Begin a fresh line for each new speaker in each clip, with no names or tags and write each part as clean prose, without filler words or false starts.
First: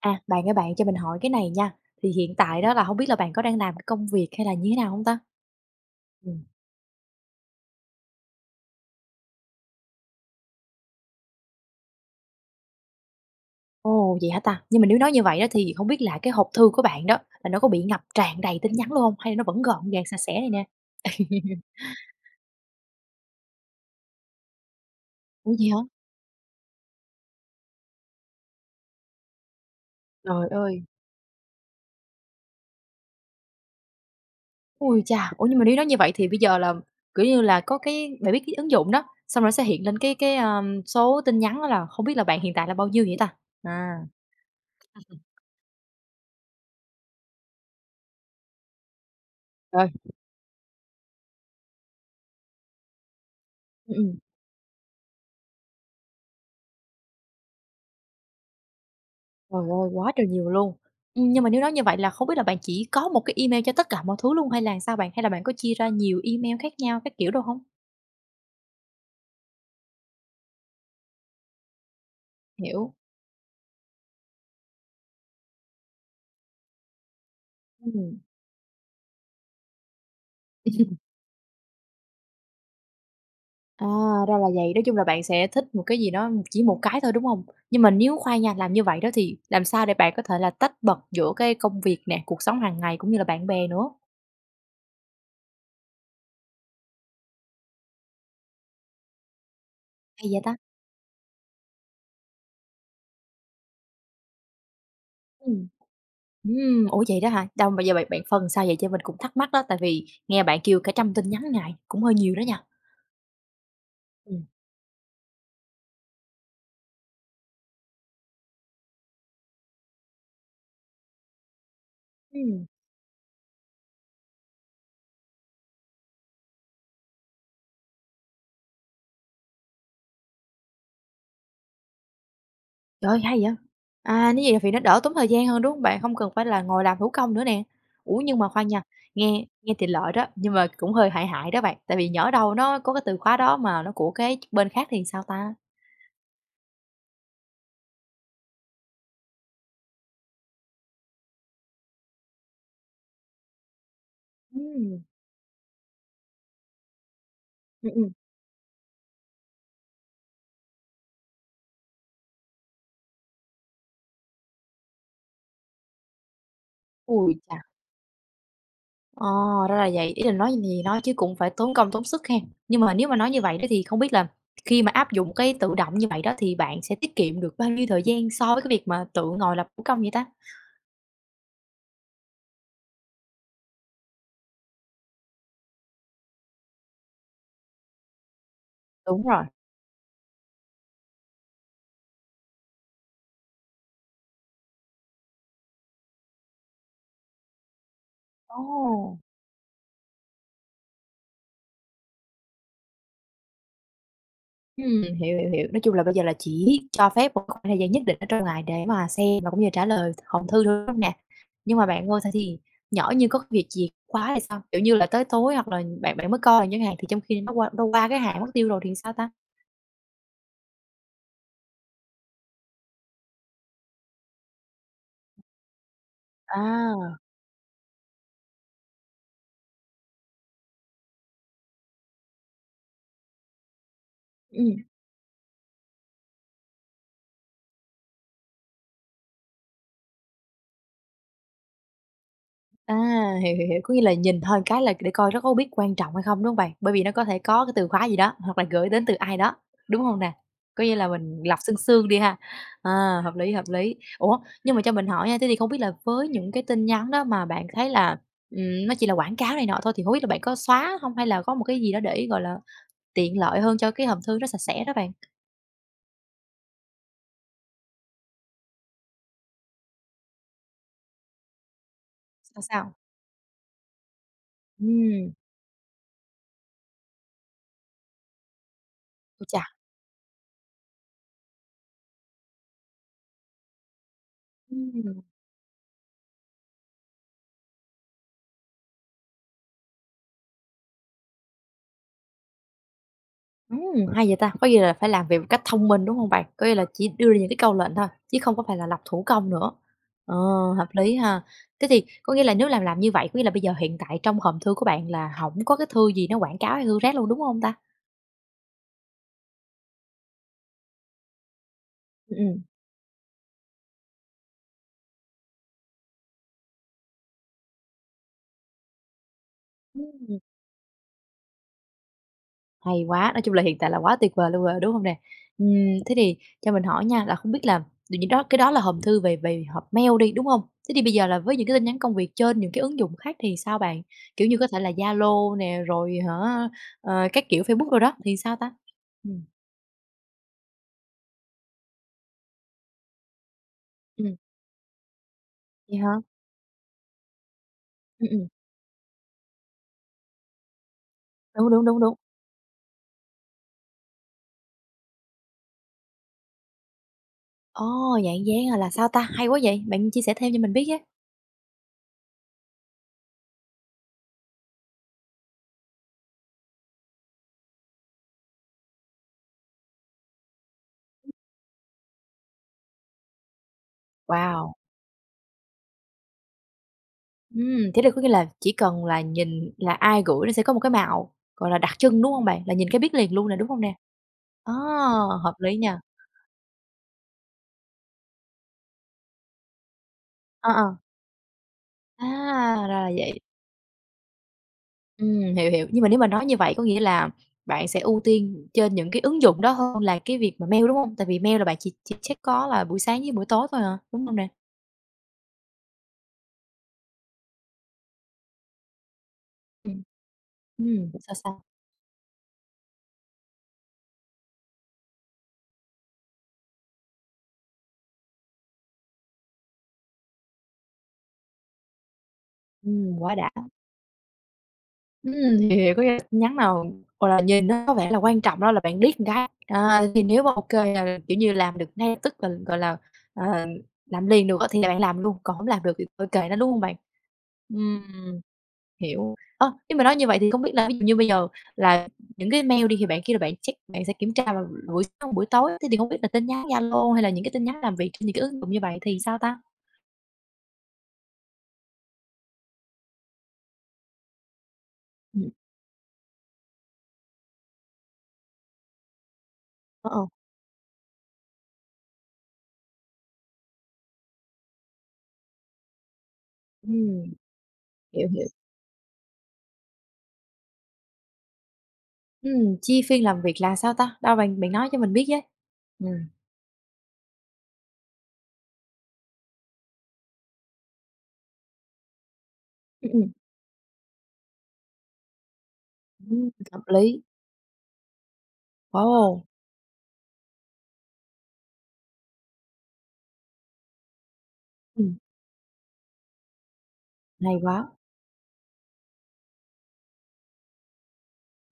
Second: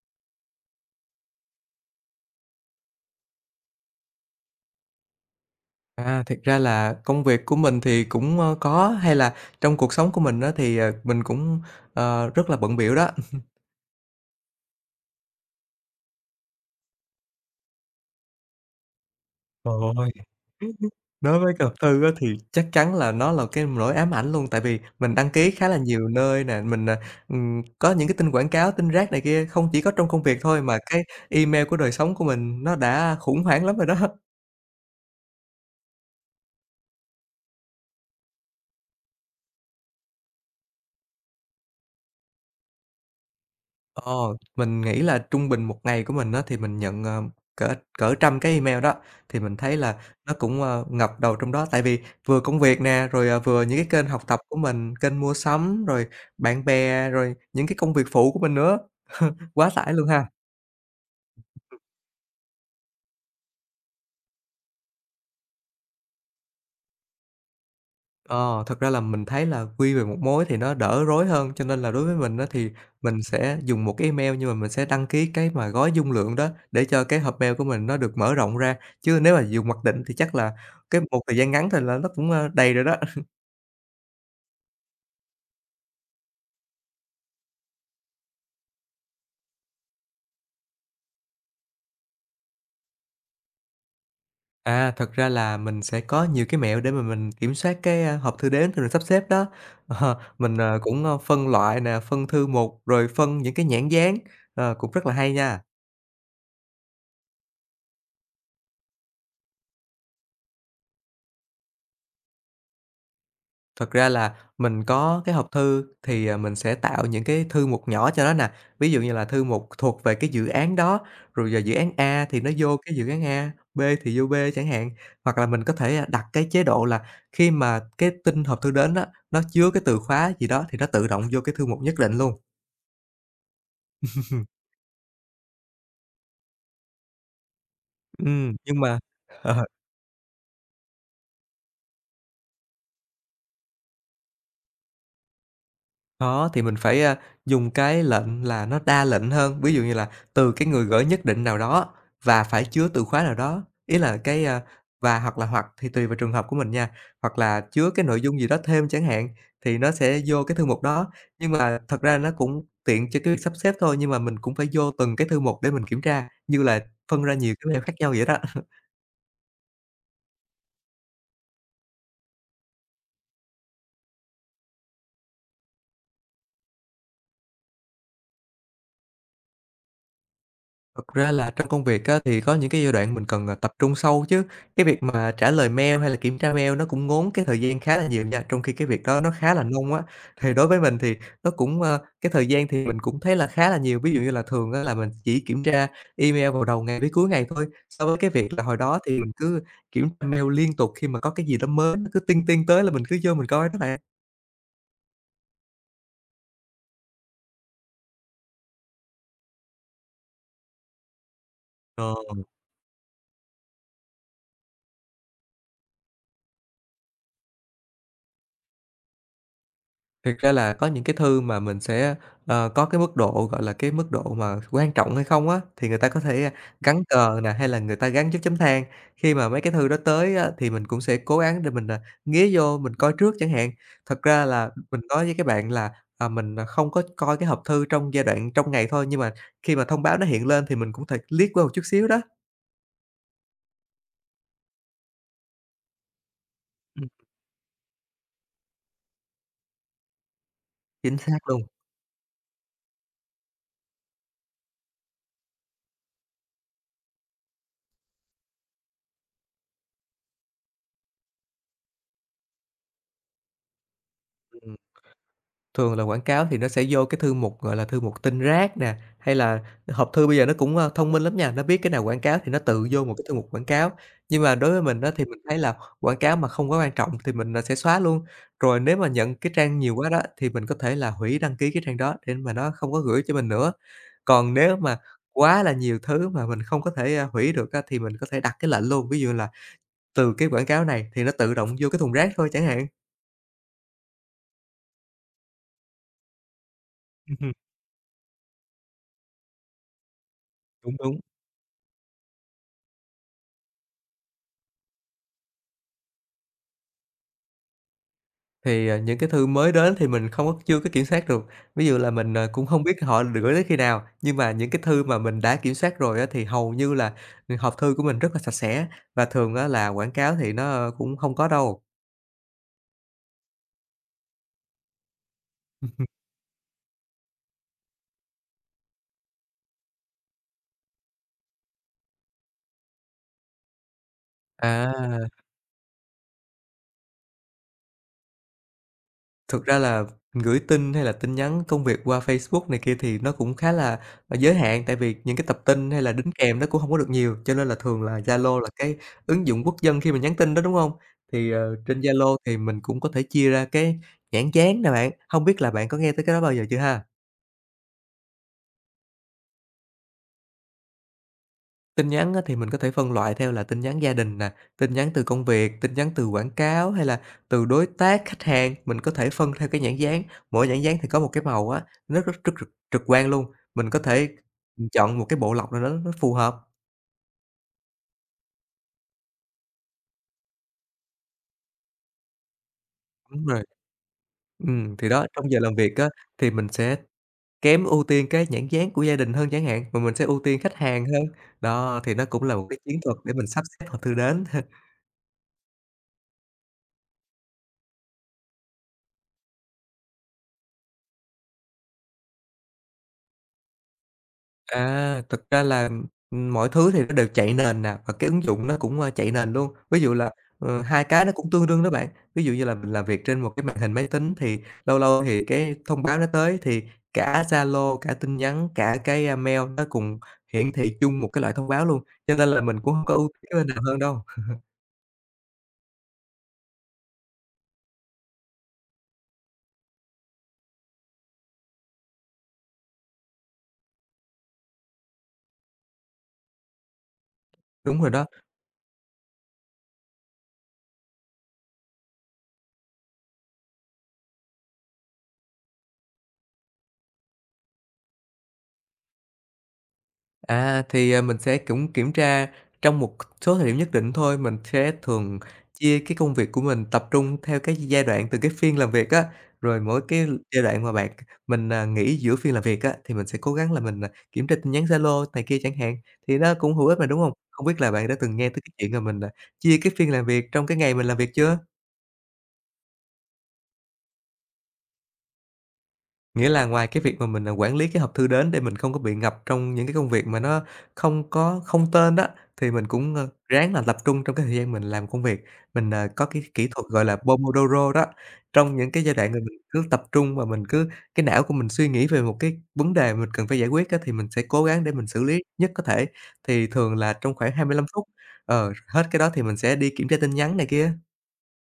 À, bạn ơi bạn cho mình hỏi cái này nha. Thì hiện tại đó là không biết là bạn có đang làm cái công việc hay là như thế nào không ta?
À, thực
Ừm.
ra là công việc của mình thì cũng, có, hay là trong cuộc sống của mình đó thì, mình cũng, rất là bận bịu đó.
Ồ, vậy hả ta? Nhưng mà nếu nói như vậy đó thì không biết là cái hộp thư của bạn đó là nó có bị ngập tràn đầy tin nhắn luôn không? Hay là nó vẫn
Trời
gọn gàng,
ơi!
sạch sẽ này nè?
Đối với luật sư á thì chắc chắn là nó là cái nỗi ám ảnh luôn, tại vì mình đăng ký
Ủa, gì
khá
hả?
là nhiều nơi nè, mình, có những cái tin quảng cáo, tin rác này kia, không chỉ có trong công việc
Trời
thôi mà
ơi!
cái email của đời sống của mình nó đã khủng hoảng lắm rồi đó.
Ui chà. Ủa, nhưng mà nếu nói như vậy thì bây giờ là, kiểu như là, có cái bạn biết cái ứng dụng đó, xong rồi nó sẽ hiện lên cái số tin nhắn đó là không biết là bạn hiện tại là bao nhiêu vậy ta? À.
Ờ, mình nghĩ là trung bình một ngày của mình á, thì mình nhận, cỡ cỡ trăm cái email đó, thì mình thấy
Trời!
là nó cũng, ngập đầu trong đó. Tại vì vừa công việc nè, rồi, vừa những cái
Ừm,
kênh
ừm.
học tập của mình, kênh mua sắm, rồi bạn bè, rồi những cái công việc phụ của mình nữa.
Trời
Quá
ơi,
tải luôn
quá trời
ha.
nhiều luôn. Nhưng mà nếu nói như vậy là không biết là bạn chỉ có một cái email cho tất cả mọi thứ luôn hay là sao bạn? Hay là bạn có chia ra nhiều email khác nhau các kiểu đâu không?
Ờ, thật ra là mình thấy là quy về một mối thì nó đỡ rối hơn, cho nên là đối với mình á, thì
Hiểu.
mình sẽ dùng một cái email nhưng mà mình sẽ đăng ký cái mà gói dung lượng đó để cho cái hộp mail của mình nó
Ừm.
được mở rộng ra, chứ nếu mà dùng mặc định thì chắc là cái một thời gian ngắn thì là nó cũng, đầy rồi đó.
À, ra là vậy, nói chung là bạn sẽ thích một cái gì đó chỉ một cái thôi, đúng không? Nhưng mà nếu khoan nha, làm như vậy đó thì làm sao để bạn có thể là tách bật giữa cái công việc nè, cuộc sống hàng ngày cũng như là bạn bè nữa?
À, thật ra là mình sẽ có nhiều cái mẹo để mà mình kiểm soát cái, hộp thư đến rồi sắp xếp đó.
Hay vậy ta?
Mình, cũng, phân loại nè, phân thư một rồi phân những cái nhãn dán, cũng rất là hay
Ừ.
nha.
Ủa vậy đó hả? Đâu mà giờ bạn bạn phân sao vậy? Cho mình cũng thắc mắc đó, tại vì nghe bạn kêu cả trăm tin nhắn ngày cũng hơi nhiều đó nha.
Thật ra là
Ừm.
mình có cái hộp thư thì, mình sẽ tạo những cái thư mục nhỏ cho nó nè, ví dụ như là thư mục thuộc về cái dự án đó, rồi giờ dự án A thì nó
Ừm.
vô cái dự án A, B thì vô B chẳng hạn. Hoặc là mình có thể, đặt cái chế độ là khi mà cái tin hộp thư đến đó nó chứa cái từ khóa gì đó thì nó tự động vô cái thư mục nhất định luôn.
Trời ơi, hay vậy! À, nếu vậy thì nó đỡ tốn thời gian hơn, đúng hông bạn? Hông cần phải là ngồi làm thủ công nữa nè. Ủa, nhưng mà khoan
Nhưng
nha,
mà
nghe nghe thì lợi đó, nhưng mà cũng hơi hại hại đó bạn, tại vì nhỡ đâu nó có cái từ khóa đó mà nó của cái bên khác thì sao ta?
Có, thì mình phải, dùng cái lệnh là nó đa lệnh hơn, ví dụ như là từ cái người gửi nhất định nào đó và phải chứa từ khóa nào đó. Ý là cái,
Ừm,
và hoặc là hoặc thì tùy vào trường hợp của mình nha, hoặc là
ừm,
chứa cái
ừm.
nội dung gì đó thêm chẳng hạn, thì nó sẽ vô cái thư mục đó. Nhưng mà thật ra nó cũng tiện cho cái việc sắp xếp thôi, nhưng mà mình cũng phải vô từng cái thư mục để mình kiểm tra, như là phân
Ôi
ra nhiều
chà!
cái mail khác nhau vậy đó.
Ờ, ra là vậy, ý là nói gì nói chứ cũng phải tốn công tốn sức ha. Nhưng mà nếu mà nói như vậy đó thì không biết là khi mà áp dụng cái tự động như vậy đó thì bạn sẽ tiết kiệm được bao nhiêu thời gian so với cái việc mà tự ngồi làm thủ công vậy ta?
Thực ra là trong công việc á, thì có những cái giai đoạn mình cần, tập trung sâu chứ, cái việc mà trả lời mail hay là kiểm tra mail nó cũng ngốn cái thời gian khá là nhiều nha, trong khi cái việc đó
Đúng
nó
rồi.
khá là nông á. Thì đối với mình thì nó cũng, cái thời gian thì mình cũng thấy là khá là nhiều, ví dụ như là thường á là mình chỉ kiểm tra email vào đầu ngày với cuối ngày thôi, so với cái việc là hồi đó
Ồ!
thì mình cứ kiểm tra mail liên tục khi mà có cái gì đó mới nó cứ tinh tinh tới là mình cứ vô mình coi đó bạn.
Hiểu, hiểu, hiểu. Nói chung là bây giờ là chỉ cho phép một khoảng thời gian nhất định ở trong ngày để mà xem và cũng như trả lời hòm thư thôi, đúng hông nè? Nhưng mà bạn
Ờ.
ơi, thế thì nhỡ như có cái việc gì quá thì sao? Kiểu như là tới tối hoặc là bạn bạn mới coi chẳng hạn, thì trong khi nó qua đâu qua cái hạn mất tiêu rồi thì sao ta?
Thực ra là có những cái thư mà mình sẽ, có cái mức độ, gọi là, cái mức độ mà quan trọng hay không á, thì người ta có thể, gắn
À,
cờ nè, hay là người ta gắn dấu chấm than. Khi mà mấy cái thư đó tới á, thì mình cũng sẽ cố gắng để mình, nghía vô mình coi trước chẳng hạn. Thật ra là
ừm.
mình nói với các bạn là, mình, không có coi cái hộp thư trong giai đoạn trong ngày thôi, nhưng mà khi mà thông báo nó hiện lên thì mình cũng thể liếc qua một chút xíu đó.
À, hiểu, hiểu, hiểu, có nghĩa là nhìn thôi cái là để coi nó có biết quan trọng hay không, đúng không bạn? Bởi vì
Ừm,
nó có thể có cái từ khóa gì đó, hoặc là gửi đến từ ai đó, đúng không nè? Có nghĩa là
chính xác
mình lọc
luôn.
sương sương đi ha. À, hợp lý, hợp lý. Ủa, nhưng mà cho mình hỏi nha, thế thì không biết là với những cái tin nhắn đó mà bạn thấy là, nó chỉ là quảng cáo này nọ thôi thì không biết là bạn có xóa không? Hay là có một cái gì đó để, gọi là, tiện lợi hơn cho cái hòm thư nó sạch
Ừm.
sẽ đó bạn?
Thường là quảng cáo thì nó sẽ vô cái thư mục, gọi là, thư mục tin rác nè, hay là hộp thư bây giờ nó cũng, thông minh lắm nha, nó biết cái nào quảng cáo thì nó
Sao, sao?
tự vô một cái thư mục quảng cáo. Nhưng mà đối với mình đó thì
Ừ,
mình thấy là quảng cáo mà không có quan trọng thì mình, sẽ xóa luôn. Rồi nếu mà nhận
ôi
cái
chà!
trang nhiều quá đó, thì mình có thể là hủy đăng ký cái trang đó để mà nó không có gửi cho mình nữa. Còn nếu mà
Ừm.
quá là nhiều thứ mà mình không có thể, hủy được á, thì mình có thể đặt cái lệnh luôn, ví dụ là từ cái quảng cáo này thì nó tự động vô cái thùng rác thôi chẳng hạn.
Hay vậy ta! Có nghĩa là phải làm việc một cách thông minh, đúng không bạn? Có nghĩa là chỉ đưa ra những cái câu lệnh thôi, chứ không có phải là lập thủ công nữa. Ờ, hợp
Đúng,
lý
đúng.
ha. Thế thì có nghĩa là nếu làm như vậy, có nghĩa là bây giờ hiện tại trong hòm thư của bạn là không có cái thư gì nó quảng cáo hay thư rác luôn, đúng không ta?
Thì, những cái thư mới đến thì mình không có chưa có kiểm soát được, ví dụ là mình,
Ừm, ừm.
cũng không biết họ gửi tới khi nào, nhưng mà những cái thư mà mình đã kiểm soát rồi á thì hầu như là, hộp thư của mình rất là sạch sẽ và thường á là quảng cáo thì nó cũng không có đâu.
Hay quá, nói chung là hiện tại là quá tuyệt vời luôn rồi, đúng không nè? Ừm, thế thì cho mình hỏi nha, là không biết là tự nhiên đó cái đó là hòm thư về về hộp mail đi, đúng không? Thế thì bây giờ là với những cái tin nhắn công việc trên những cái ứng dụng khác thì sao bạn? Kiểu như, có thể là
À.
Zalo nè, rồi hả, các kiểu Facebook rồi đó thì sao ta? Ừm,
Thực ra là gửi tin hay là tin nhắn công việc qua Facebook này kia thì nó cũng khá là,
ừm,
giới hạn, tại vì những cái tập tin
vậy
hay là
hả?
đính kèm nó cũng không có được nhiều, cho nên là thường là
Ừm, ừm,
Zalo là cái ứng dụng quốc dân khi mà nhắn tin đó, đúng không? Thì,
đúng, đúng, đúng,
trên
đúng.
Zalo thì mình cũng có thể chia ra cái nhãn dán nè bạn, không biết là bạn có nghe tới cái đó bao giờ chưa ha?
Ồ, dạng dán, à, là sao ta? Hay quá vậy, bạn chia sẻ thêm cho mình biết nhé.
Tin nhắn á thì mình có thể phân loại theo là tin nhắn gia đình nè, tin nhắn từ công việc, tin nhắn từ quảng cáo hay là từ đối tác, khách hàng, mình có thể phân theo cái nhãn dán, mỗi nhãn dán thì có một cái màu á, nó rất rất trực trực quan luôn, mình có thể,
Wow!
chọn một cái bộ lọc nào đó nó phù hợp.
Thế là có nghĩa là chỉ cần là nhìn là ai gửi nó sẽ có một cái màu, gọi là, đặc trưng, đúng hông bạn? Là nhìn cái biết liền
Đúng
luôn nè,
rồi,
đúng hông nè? Ờ,
thì đó, trong
hợp
giờ làm
lý
việc
nha.
á, thì mình sẽ kém ưu tiên cái nhãn dán của gia đình hơn chẳng hạn, mà mình sẽ ưu tiên
Ờ,
khách
ờ,
hàng hơn. Đó, thì nó
à,
cũng là một cái
ra
chiến
là
thuật để
vậy.
mình sắp xếp hòb thư đến.
Hiểu, hiểu. Nhưng mà nếu mà nói như vậy có nghĩa là bạn sẽ ưu tiên trên những cái ứng dụng đó hơn là cái việc mà mail, đúng hông? Tại vì mail là bạn chỉ check có là buổi sáng với buổi tối thôi hả, đúng hông nè?
À, thực ra là, mọi thứ thì nó đều chạy nền nè, và cái ứng dụng nó cũng, chạy nền luôn. Ví
Ừm,
dụ là, hai cái nó
sao,
cũng
sao?
tương đương đó bạn. Ví dụ như là mình làm việc trên một cái màn hình máy tính thì lâu lâu thì cái thông báo nó tới thì cả Zalo, cả tin nhắn, cả cái, mail nó cùng hiển thị chung một cái loại thông báo luôn, cho nên là mình cũng không có ưu
Quá đã.
tiên cái bên nào hơn đâu.
Hiểu, có nghĩa là tin nhắn nào, gọi là, nhìn nó có vẻ là quan trọng đó là bạn điếc một cái, à, thì nếu mà ô kê, à, kiểu như, làm được ngay lập tức là, gọi là, ờ, làm liền được á thì là bạn làm luôn, còn hổng làm được thì thôi kệ nó, đúng hông bạn?
Đúng
Ừm,
rồi đó.
hiểu. Ơ, nhưng mà nói như vậy thì không biết là ví dụ như bây giờ là những cái mail đi thì bạn kêu là bạn check, bạn sẽ kiểm tra vào buổi sáng, buổi tối, thế thì hông biết là tin nhắn Zalo hay là những cái tin nhắn làm việc trên những cái ứng dụng như vậy thì sao ta?
À, thì, mình sẽ cũng kiểm tra trong một số thời điểm nhất định thôi, mình sẽ thường
Ừm,
chia cái công việc của mình tập trung theo cái giai đoạn từng cái phiên làm việc á. Rồi mỗi
ờ, ờ,
cái giai đoạn mà mình nghỉ giữa phiên làm việc á, thì mình sẽ cố gắng là mình, kiểm tra tin nhắn Zalo này kia chẳng hạn, thì nó cũng hữu ích mà, đúng
ừm,
hông? Không biết là bạn đã
hiểu,
từng
hiểu.
nghe tới cái chuyện là mình, chia cái phiên làm việc trong cái ngày mình làm việc chưa?
Chi phiên làm việc là sao ta? Đâu bạn bạn nói cho mình biết với. Ừm,
Nghĩa là ngoài cái việc mà mình, quản lý cái hộp thư đến để mình không có bị ngập trong những cái công việc mà nó không có không tên đó, thì mình
ừm,
cũng,
ừm,
ráng là tập trung trong cái thời gian mình làm công việc. Mình, có cái kỹ
hợp
thuật gọi là
lý.
Pomodoro đó, trong những cái giai đoạn mà
Wow!
mình cứ tập trung và mình cứ cái não của mình suy nghĩ về một cái vấn đề mình cần phải giải quyết á, thì mình sẽ cố gắng để mình
Ừm,
xử lý nhất có thể. Thì thường là trong khoảng
hay
25
quá.
phút, hết cái đó thì mình sẽ đi kiểm tra tin nhắn này kia.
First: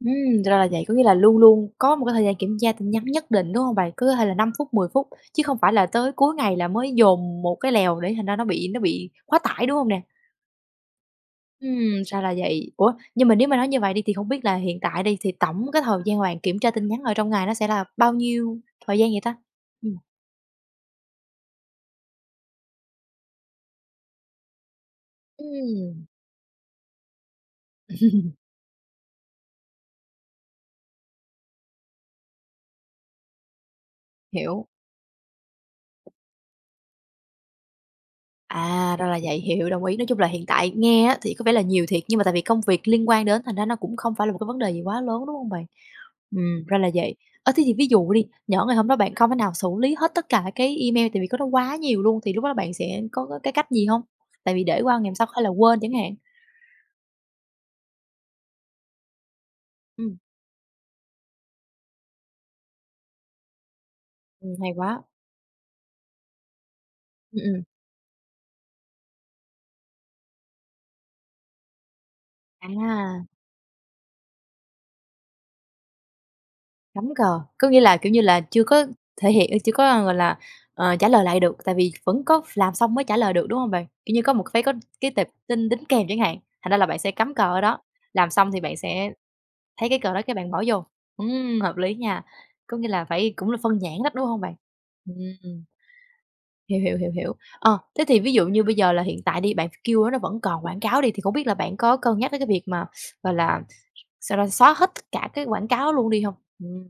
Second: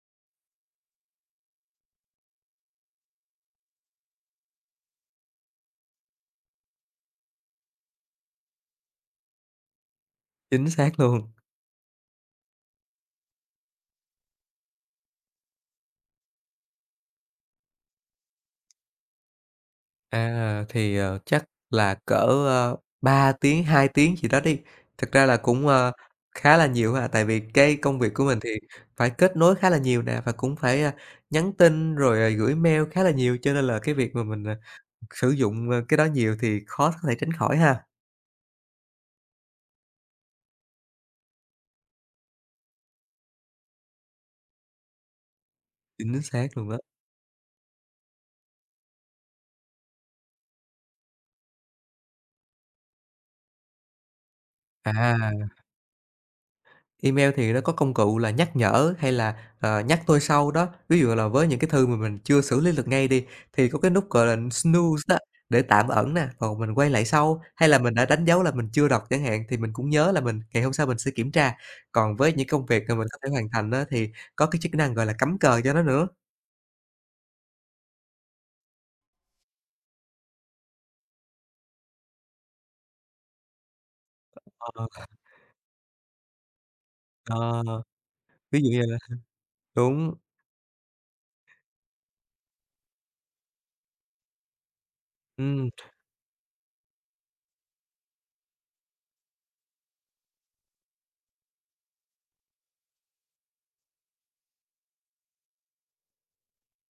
Ra là vậy, có nghĩa là luôn luôn có một cái thời gian kiểm tra tin nhắn nhất định, đúng hông bạn? Cứ hay là 5 phút, 10 phút, chứ không phải là tới cuối ngày là mới dồn một cái lèo để thành ra nó bị quá tải, đúng hông nè?
Chính xác luôn.
Ra là vậy. Ủa, nhưng mà nếu mà nói như vậy đi thì không biết là hiện tại đi thì tổng cái thời gian mà bạn kiểm tra tin nhắn ở trong ngày nó sẽ là bao nhiêu thời gian vậy ta? Ừm,
À, thì, chắc là cỡ, 3 tiếng, 2 tiếng gì đó đi. Thực ra là cũng,
ừm,
khá là nhiều ha, tại vì cái công việc của mình thì phải kết nối khá là nhiều nè, và cũng phải, nhắn tin rồi, gửi mail khá là nhiều, cho nên là cái việc mà mình,
hiểu.
sử dụng, cái đó nhiều thì khó có thể tránh khỏi ha.
À, ra là vậy, hiểu, đồng ý. Nói chung là hiện tại nghe á thì có vẻ là nhiều thiệt, nhưng mà tại vì công việc liên quan đến thành ra nó cũng không phải là một cái vấn đề gì quá lớn, đúng không bạn?
Chính xác luôn đó.
Ra là vậy. Ơ, thế thì ví dụ đi, nhỡ ngày hôm đó bạn không thể nào xử lý hết tất cả cái email tại vì có nó quá nhiều luôn, thì lúc đó bạn sẽ có cái cách gì không? Tại vì để qua ngày hôm sau hay là
À.
quên chẳng hạn.
Email thì nó có công cụ là nhắc nhở hay là, nhắc
Ừm,
tôi sau đó. Ví dụ là với những cái thư mà mình chưa xử lý được ngay đi, thì có cái nút gọi là
hay
snooze
quá.
đó, để tạm ẩn nè, còn mình quay lại sau,
Ừm, ừm.
hay là mình đã đánh dấu là mình chưa đọc chẳng hạn, thì mình cũng nhớ là mình ngày hôm sau mình sẽ kiểm tra. Còn với những công việc mà mình có
À.
thể hoàn thành đó thì có cái chức năng gọi là cắm cờ cho nó nữa.
Cắm cờ, có nghĩa là, kiểu như là, chưa có thể hiện chưa có, gọi là, trả lời lại được, tại vì vẫn có làm xong mới trả lời được, đúng không bạn? Kiểu như, có một phải có
Ờ,
cái tệp tin đính kèm chẳng hạn, thành ra là bạn sẽ cắm cờ ở
ờ,
đó, làm xong
ví
thì
dụ
bạn
như là
sẽ thấy cái cờ
đúng,
đó cái bạn bỏ vô. Hợp lý nha, có nghĩa là phải cũng là phân nhãn đó, đúng không bạn? Ừm,
ừm.
hiểu, hiểu, hiểu, hiểu. Ờ, thế thì ví dụ như bây giờ là hiện tại đi, bạn kêu nó vẫn còn quảng cáo đi, thì không biết là bạn có cân nhắc đến cái việc mà, gọi là, sao ta, xóa hết tất cả cái quảng cáo luôn đi không? Ừm,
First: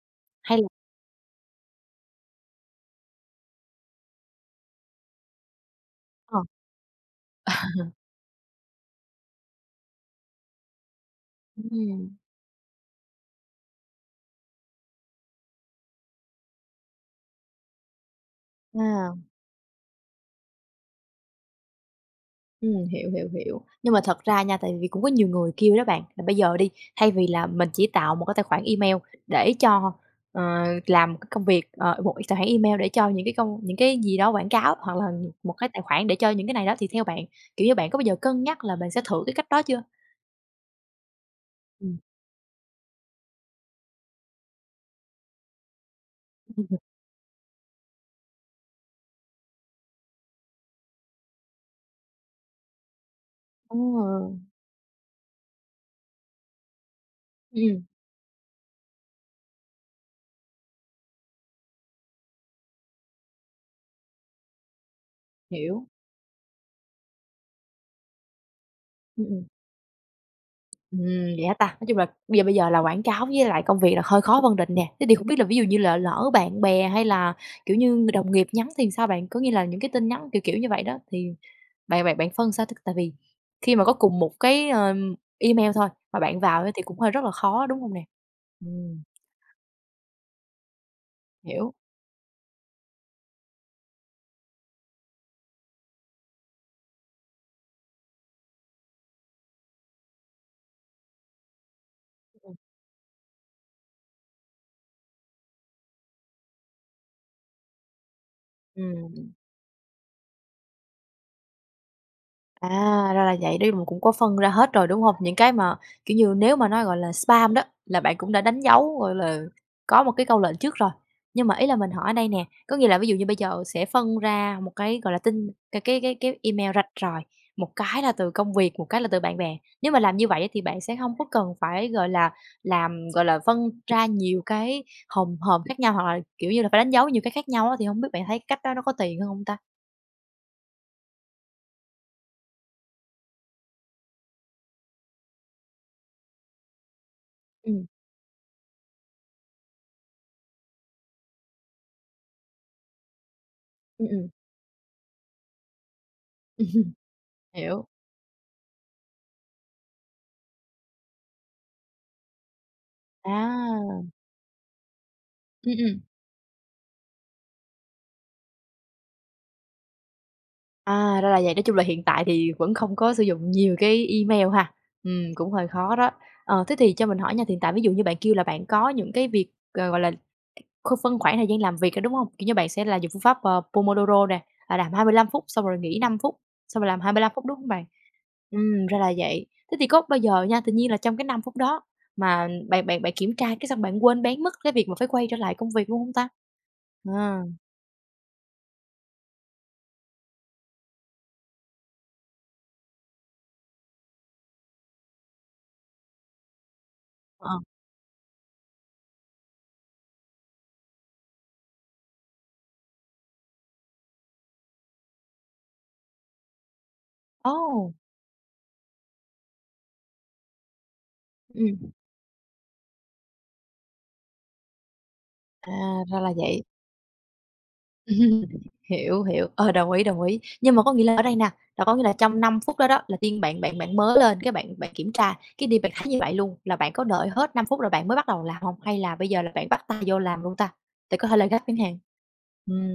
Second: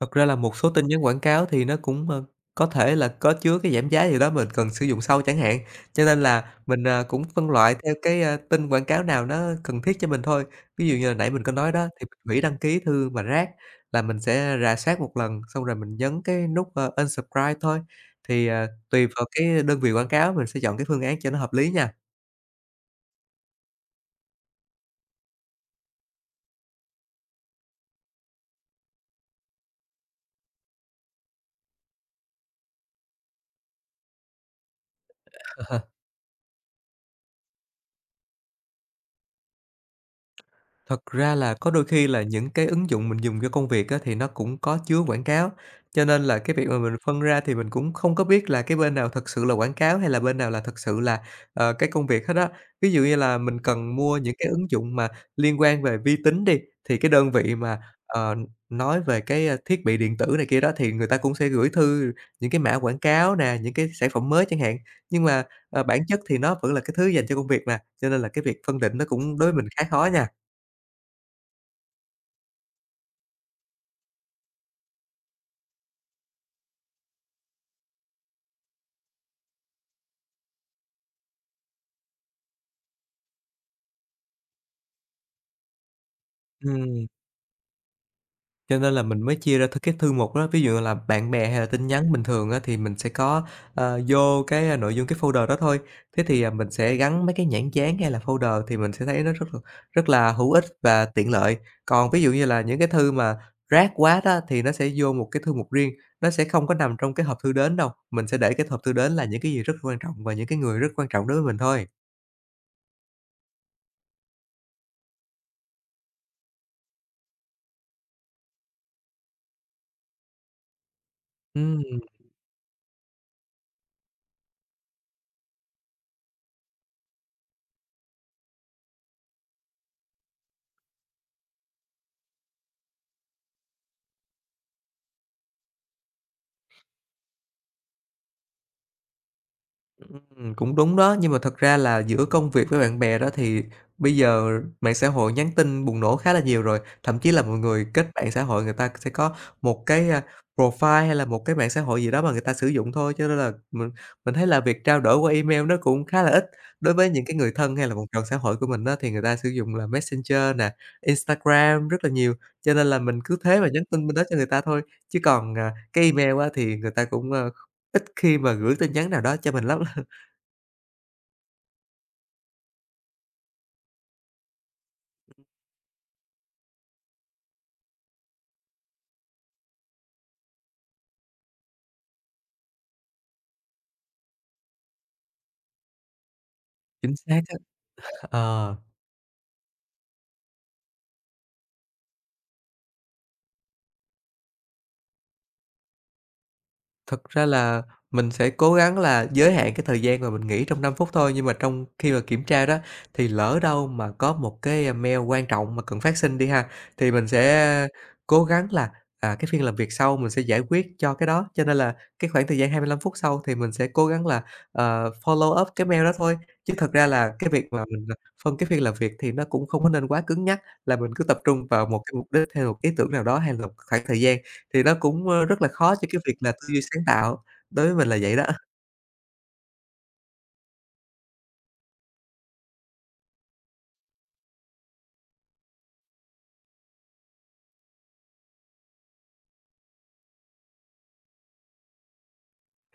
Thật ra là một
hay là
số tin nhắn quảng cáo thì nó cũng, có thể là có chứa cái giảm giá gì đó mình cần sử dụng sau chẳng hạn, cho nên
ờ.
là mình, cũng phân loại theo cái, tin quảng cáo nào nó cần thiết cho mình thôi. Ví dụ như hồi nãy mình có nói đó, thì
Ừm,
mình hủy đăng ký thư mà rác là mình sẽ rà soát một lần, xong rồi mình nhấn cái nút, unsubscribe thôi. Thì, tùy
à,
vào cái đơn vị quảng cáo mình sẽ chọn cái phương án cho nó hợp lý nha.
hiểu, hiểu, hiểu. Nhưng mà thật ra nha, tại vì cũng có nhiều người kêu đó bạn, là bây giờ đi, thay vì là mình chỉ tạo một cái tài khoản email để cho, ờ, làm cái công việc, một cái tài khoản email để cho những cái công những cái gì đó quảng cáo, hoặc là một cái tài khoản để cho những cái này đó, thì theo bạn, kiểu như, bạn có bao giờ cân nhắc là bạn sẽ thử cái cách đó chưa?
Thật ra là có đôi
Ừm.
khi là những cái ứng dụng mình dùng cho công việc á, thì nó cũng có chứa quảng cáo, cho nên là cái việc
Ờ,
mà mình phân ra thì mình cũng không có biết là cái bên nào thật sự là quảng cáo hay là bên nào là thật sự là, cái công việc hết á. Ví dụ như là mình cần mua những cái ứng dụng mà liên quan về vi tính đi, thì cái đơn vị mà, ờ, nói về cái, thiết bị điện tử này kia đó thì người ta cũng sẽ gửi thư những cái mã quảng cáo nè, những cái sản phẩm mới chẳng hạn. Nhưng mà,
hiểu.
bản chất thì nó vẫn là cái thứ dành cho công việc nè cho nên là cái việc phân định nó
Ừm,
cũng
ừm.
đối với mình khá khó nha.
Ừm, vậy hả ta? Nói chung là bây giờ là quảng cáo với lại công việc là hơi khó phân định nè. Thế thì không biết là ví dụ như là lỡ bạn bè hay là, kiểu như, người đồng nghiệp nhắn thì sao bạn? Có nghĩa là những cái tin nhắn kiểu, kiểu như vậy đó, thì bạn bạn bạn phân sao? Tại vì khi mà có cùng một cái, email thôi mà bạn vào á thì cũng
Ừm,
hơi rất là khó, đúng không nè?
cho nên
Ừm,
là mình mới chia ra cái thư mục đó, ví dụ là bạn bè hay là
hiểu,
tin nhắn bình thường á thì mình sẽ có, vô cái, nội dung cái folder đó thôi. Thế thì, mình sẽ gắn mấy cái nhãn dán hay là folder thì mình sẽ thấy nó rất là hữu ích và tiện lợi. Còn ví dụ như là những cái thư mà rác quá đó thì nó sẽ vô một cái thư mục riêng, nó sẽ không có nằm trong cái hộp thư đến đâu, mình sẽ để cái hộp thư đến là
ừm.
những cái gì rất quan trọng và những cái người rất quan trọng đối với mình thôi.
À, ra là vậy, đi mà cũng có phân ra hết rồi, đúng không? Những cái mà, kiểu như, nếu mà nó, gọi là, spam đó, là bạn cũng đã đánh dấu, gọi là, có một cái câu lệnh trước rồi. Nhưng mà ý là mình
Ừm.
hỏi ở đây nè, có nghĩa là ví dụ như bây giờ sẽ phân ra một cái, gọi là, tin cái email rạch ròi, một cái là từ công việc, một cái là từ bạn bè. Nếu mà làm như vậy thì bạn sẽ không có cần phải, gọi là, làm, gọi là, phân ra nhiều cái hòm hòm khác nhau, hoặc là, kiểu như là, phải đánh dấu nhiều cái khác nhau á, thì không biết bạn thấy cái cách đó nó có tiền hơn hông ta?
Cũng đúng đó, nhưng mà thật ra là giữa công việc với bạn bè đó thì bây giờ mạng xã hội nhắn tin bùng nổ khá là nhiều rồi, thậm chí là mọi
Ừm,
người kết bạn xã hội người ta sẽ có một cái, profile hay là một cái mạng xã hội gì đó mà người ta sử dụng thôi, cho nên là mình
ừm, ừm,
mình thấy là việc trao đổi qua email nó cũng khá là ít. Đối với những cái người thân
hiểu.
hay là vòng tròn xã hội của mình đó thì người ta sử dụng là Messenger nè, Instagram rất là nhiều, cho nên là mình cứ thế mà nhắn
À.
tin bên đó cho người ta thôi, chứ còn,
Ừm.
cái email á thì người ta cũng, ít khi mà gửi tin nhắn nào đó cho mình lắm.
À, ra là vậy, nói chung là hiện tại thì vẫn không có sử dụng nhiều cái email ha. Cũng hơi khó đó. Ờ, thế thì cho mình hỏi nha, hiện tại ví dụ như bạn kêu là bạn có những cái việc, gọi là, phân khoảng thời gian làm việc, có đúng hông? Kiểu như, bạn sẽ là dùng phương pháp, Pomodoro nè, là làm 25 phút xong rồi nghỉ 5 phút, xong rồi làm
Chính
25
xác
phút, đúng
á.
hông bạn?
Ờ,
Ra là vậy. Thế thì có bao giờ nha, tự nhiên là trong cái 5 phút đó mà bạn bạn bạn kiểm tra cái xong bạn quên bén mất cái việc mà phải quay trở lại công việc luôn hông ta?
thật
À,
ra là mình sẽ cố gắng là giới hạn cái thời gian mà mình nghỉ trong 5 phút thôi, nhưng mà trong khi mà kiểm tra đó thì lỡ đâu mà có một cái, mail quan trọng mà cần phát sinh đi ha, thì mình
ờ.
sẽ cố gắng là, cái phiên làm việc sau mình sẽ giải quyết cho cái đó. Cho nên là cái khoảng thời gian 25 phút sau thì mình sẽ cố gắng là, follow up cái mail đó thôi. Chứ thật ra là cái việc mà
Ồ!
mình, phân cái phiên làm việc thì nó cũng không có nên quá cứng nhắc, là mình cứ tập trung
Ừm.
vào một cái mục đích hay một ý tưởng nào đó hay là một khoảng thời gian. Thì nó cũng, rất là
À,
khó cho
ra
cái
là
việc là
vậy.
tư duy sáng tạo, đối với mình là vậy đó.
Hiểu, hiểu, ờ, đồng ý, đồng ý. Nhưng mà có nghĩa là ở đây nè, là có nghĩa là trong 5 phút đó đó là tiên bạn bạn bạn mới lên, cái bạn bạn kiểm tra, cái đi bạn thấy như vậy luôn, là bạn có đợi hết 5 phút rồi bạn mới bắt đầu làm hông? Hay là bây giờ là bạn bắt tay vô làm luôn ta? Để có thể là gấp ngắn hạn.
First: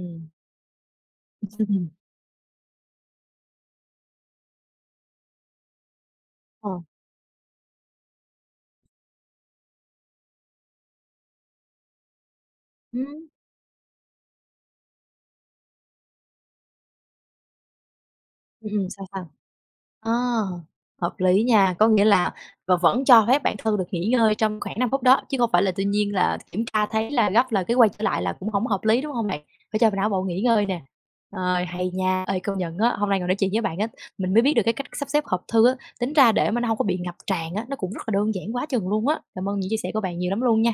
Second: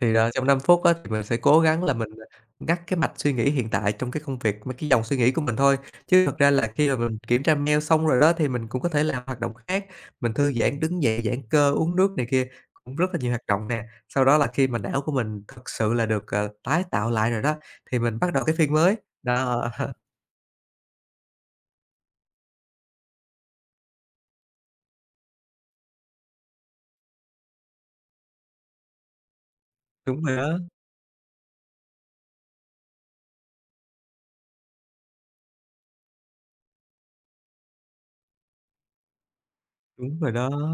Thì, trong 5 phút á thì mình sẽ cố gắng là mình, ngắt cái mạch suy nghĩ hiện tại trong cái công việc, mấy cái dòng suy nghĩ của mình thôi. Chứ thật ra là
Ờ.
khi mà mình kiểm tra mail xong rồi đó thì mình cũng có thể làm hoạt động khác, mình thư giãn, đứng dậy giãn cơ, uống nước này kia, cũng rất là
Ừm.
nhiều hoạt động nè. Sau đó là khi mà não của mình thực sự là được, tái tạo lại rồi đó, thì mình bắt đầu cái phiên mới.
Sao, sao?
Đó,
Ờ, hợp lý nha, có nghĩa là và vẫn cho phép bản thân được nghỉ ngơi trong khoảng 5 phút đó, chứ không phải là tự nhiên là kiểm tra thấy là gấp là cái quay trở lại là cũng không hợp lý, đúng không bạn? Phải cho não bộ
đúng rồi
nghỉ
đó,
ngơi nè. Ờ, hay nha. Ơi công nhận á, hôm nay ngồi nói chuyện với bạn á, mình mới biết được cái cách sắp xếp hộp thư á, tính ra để mà nó không có bị ngập tràn á, nó cũng rất là đơn giản quá chừng luôn á. Cảm ơn những chia sẻ của bạn
đúng
nhiều
rồi
lắm
đó.
luôn nha.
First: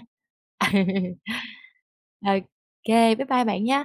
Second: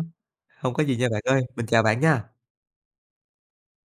Hông có gì nha bạn ơi, mình chào bạn nha.
Ô kê, bye bye bạn nha.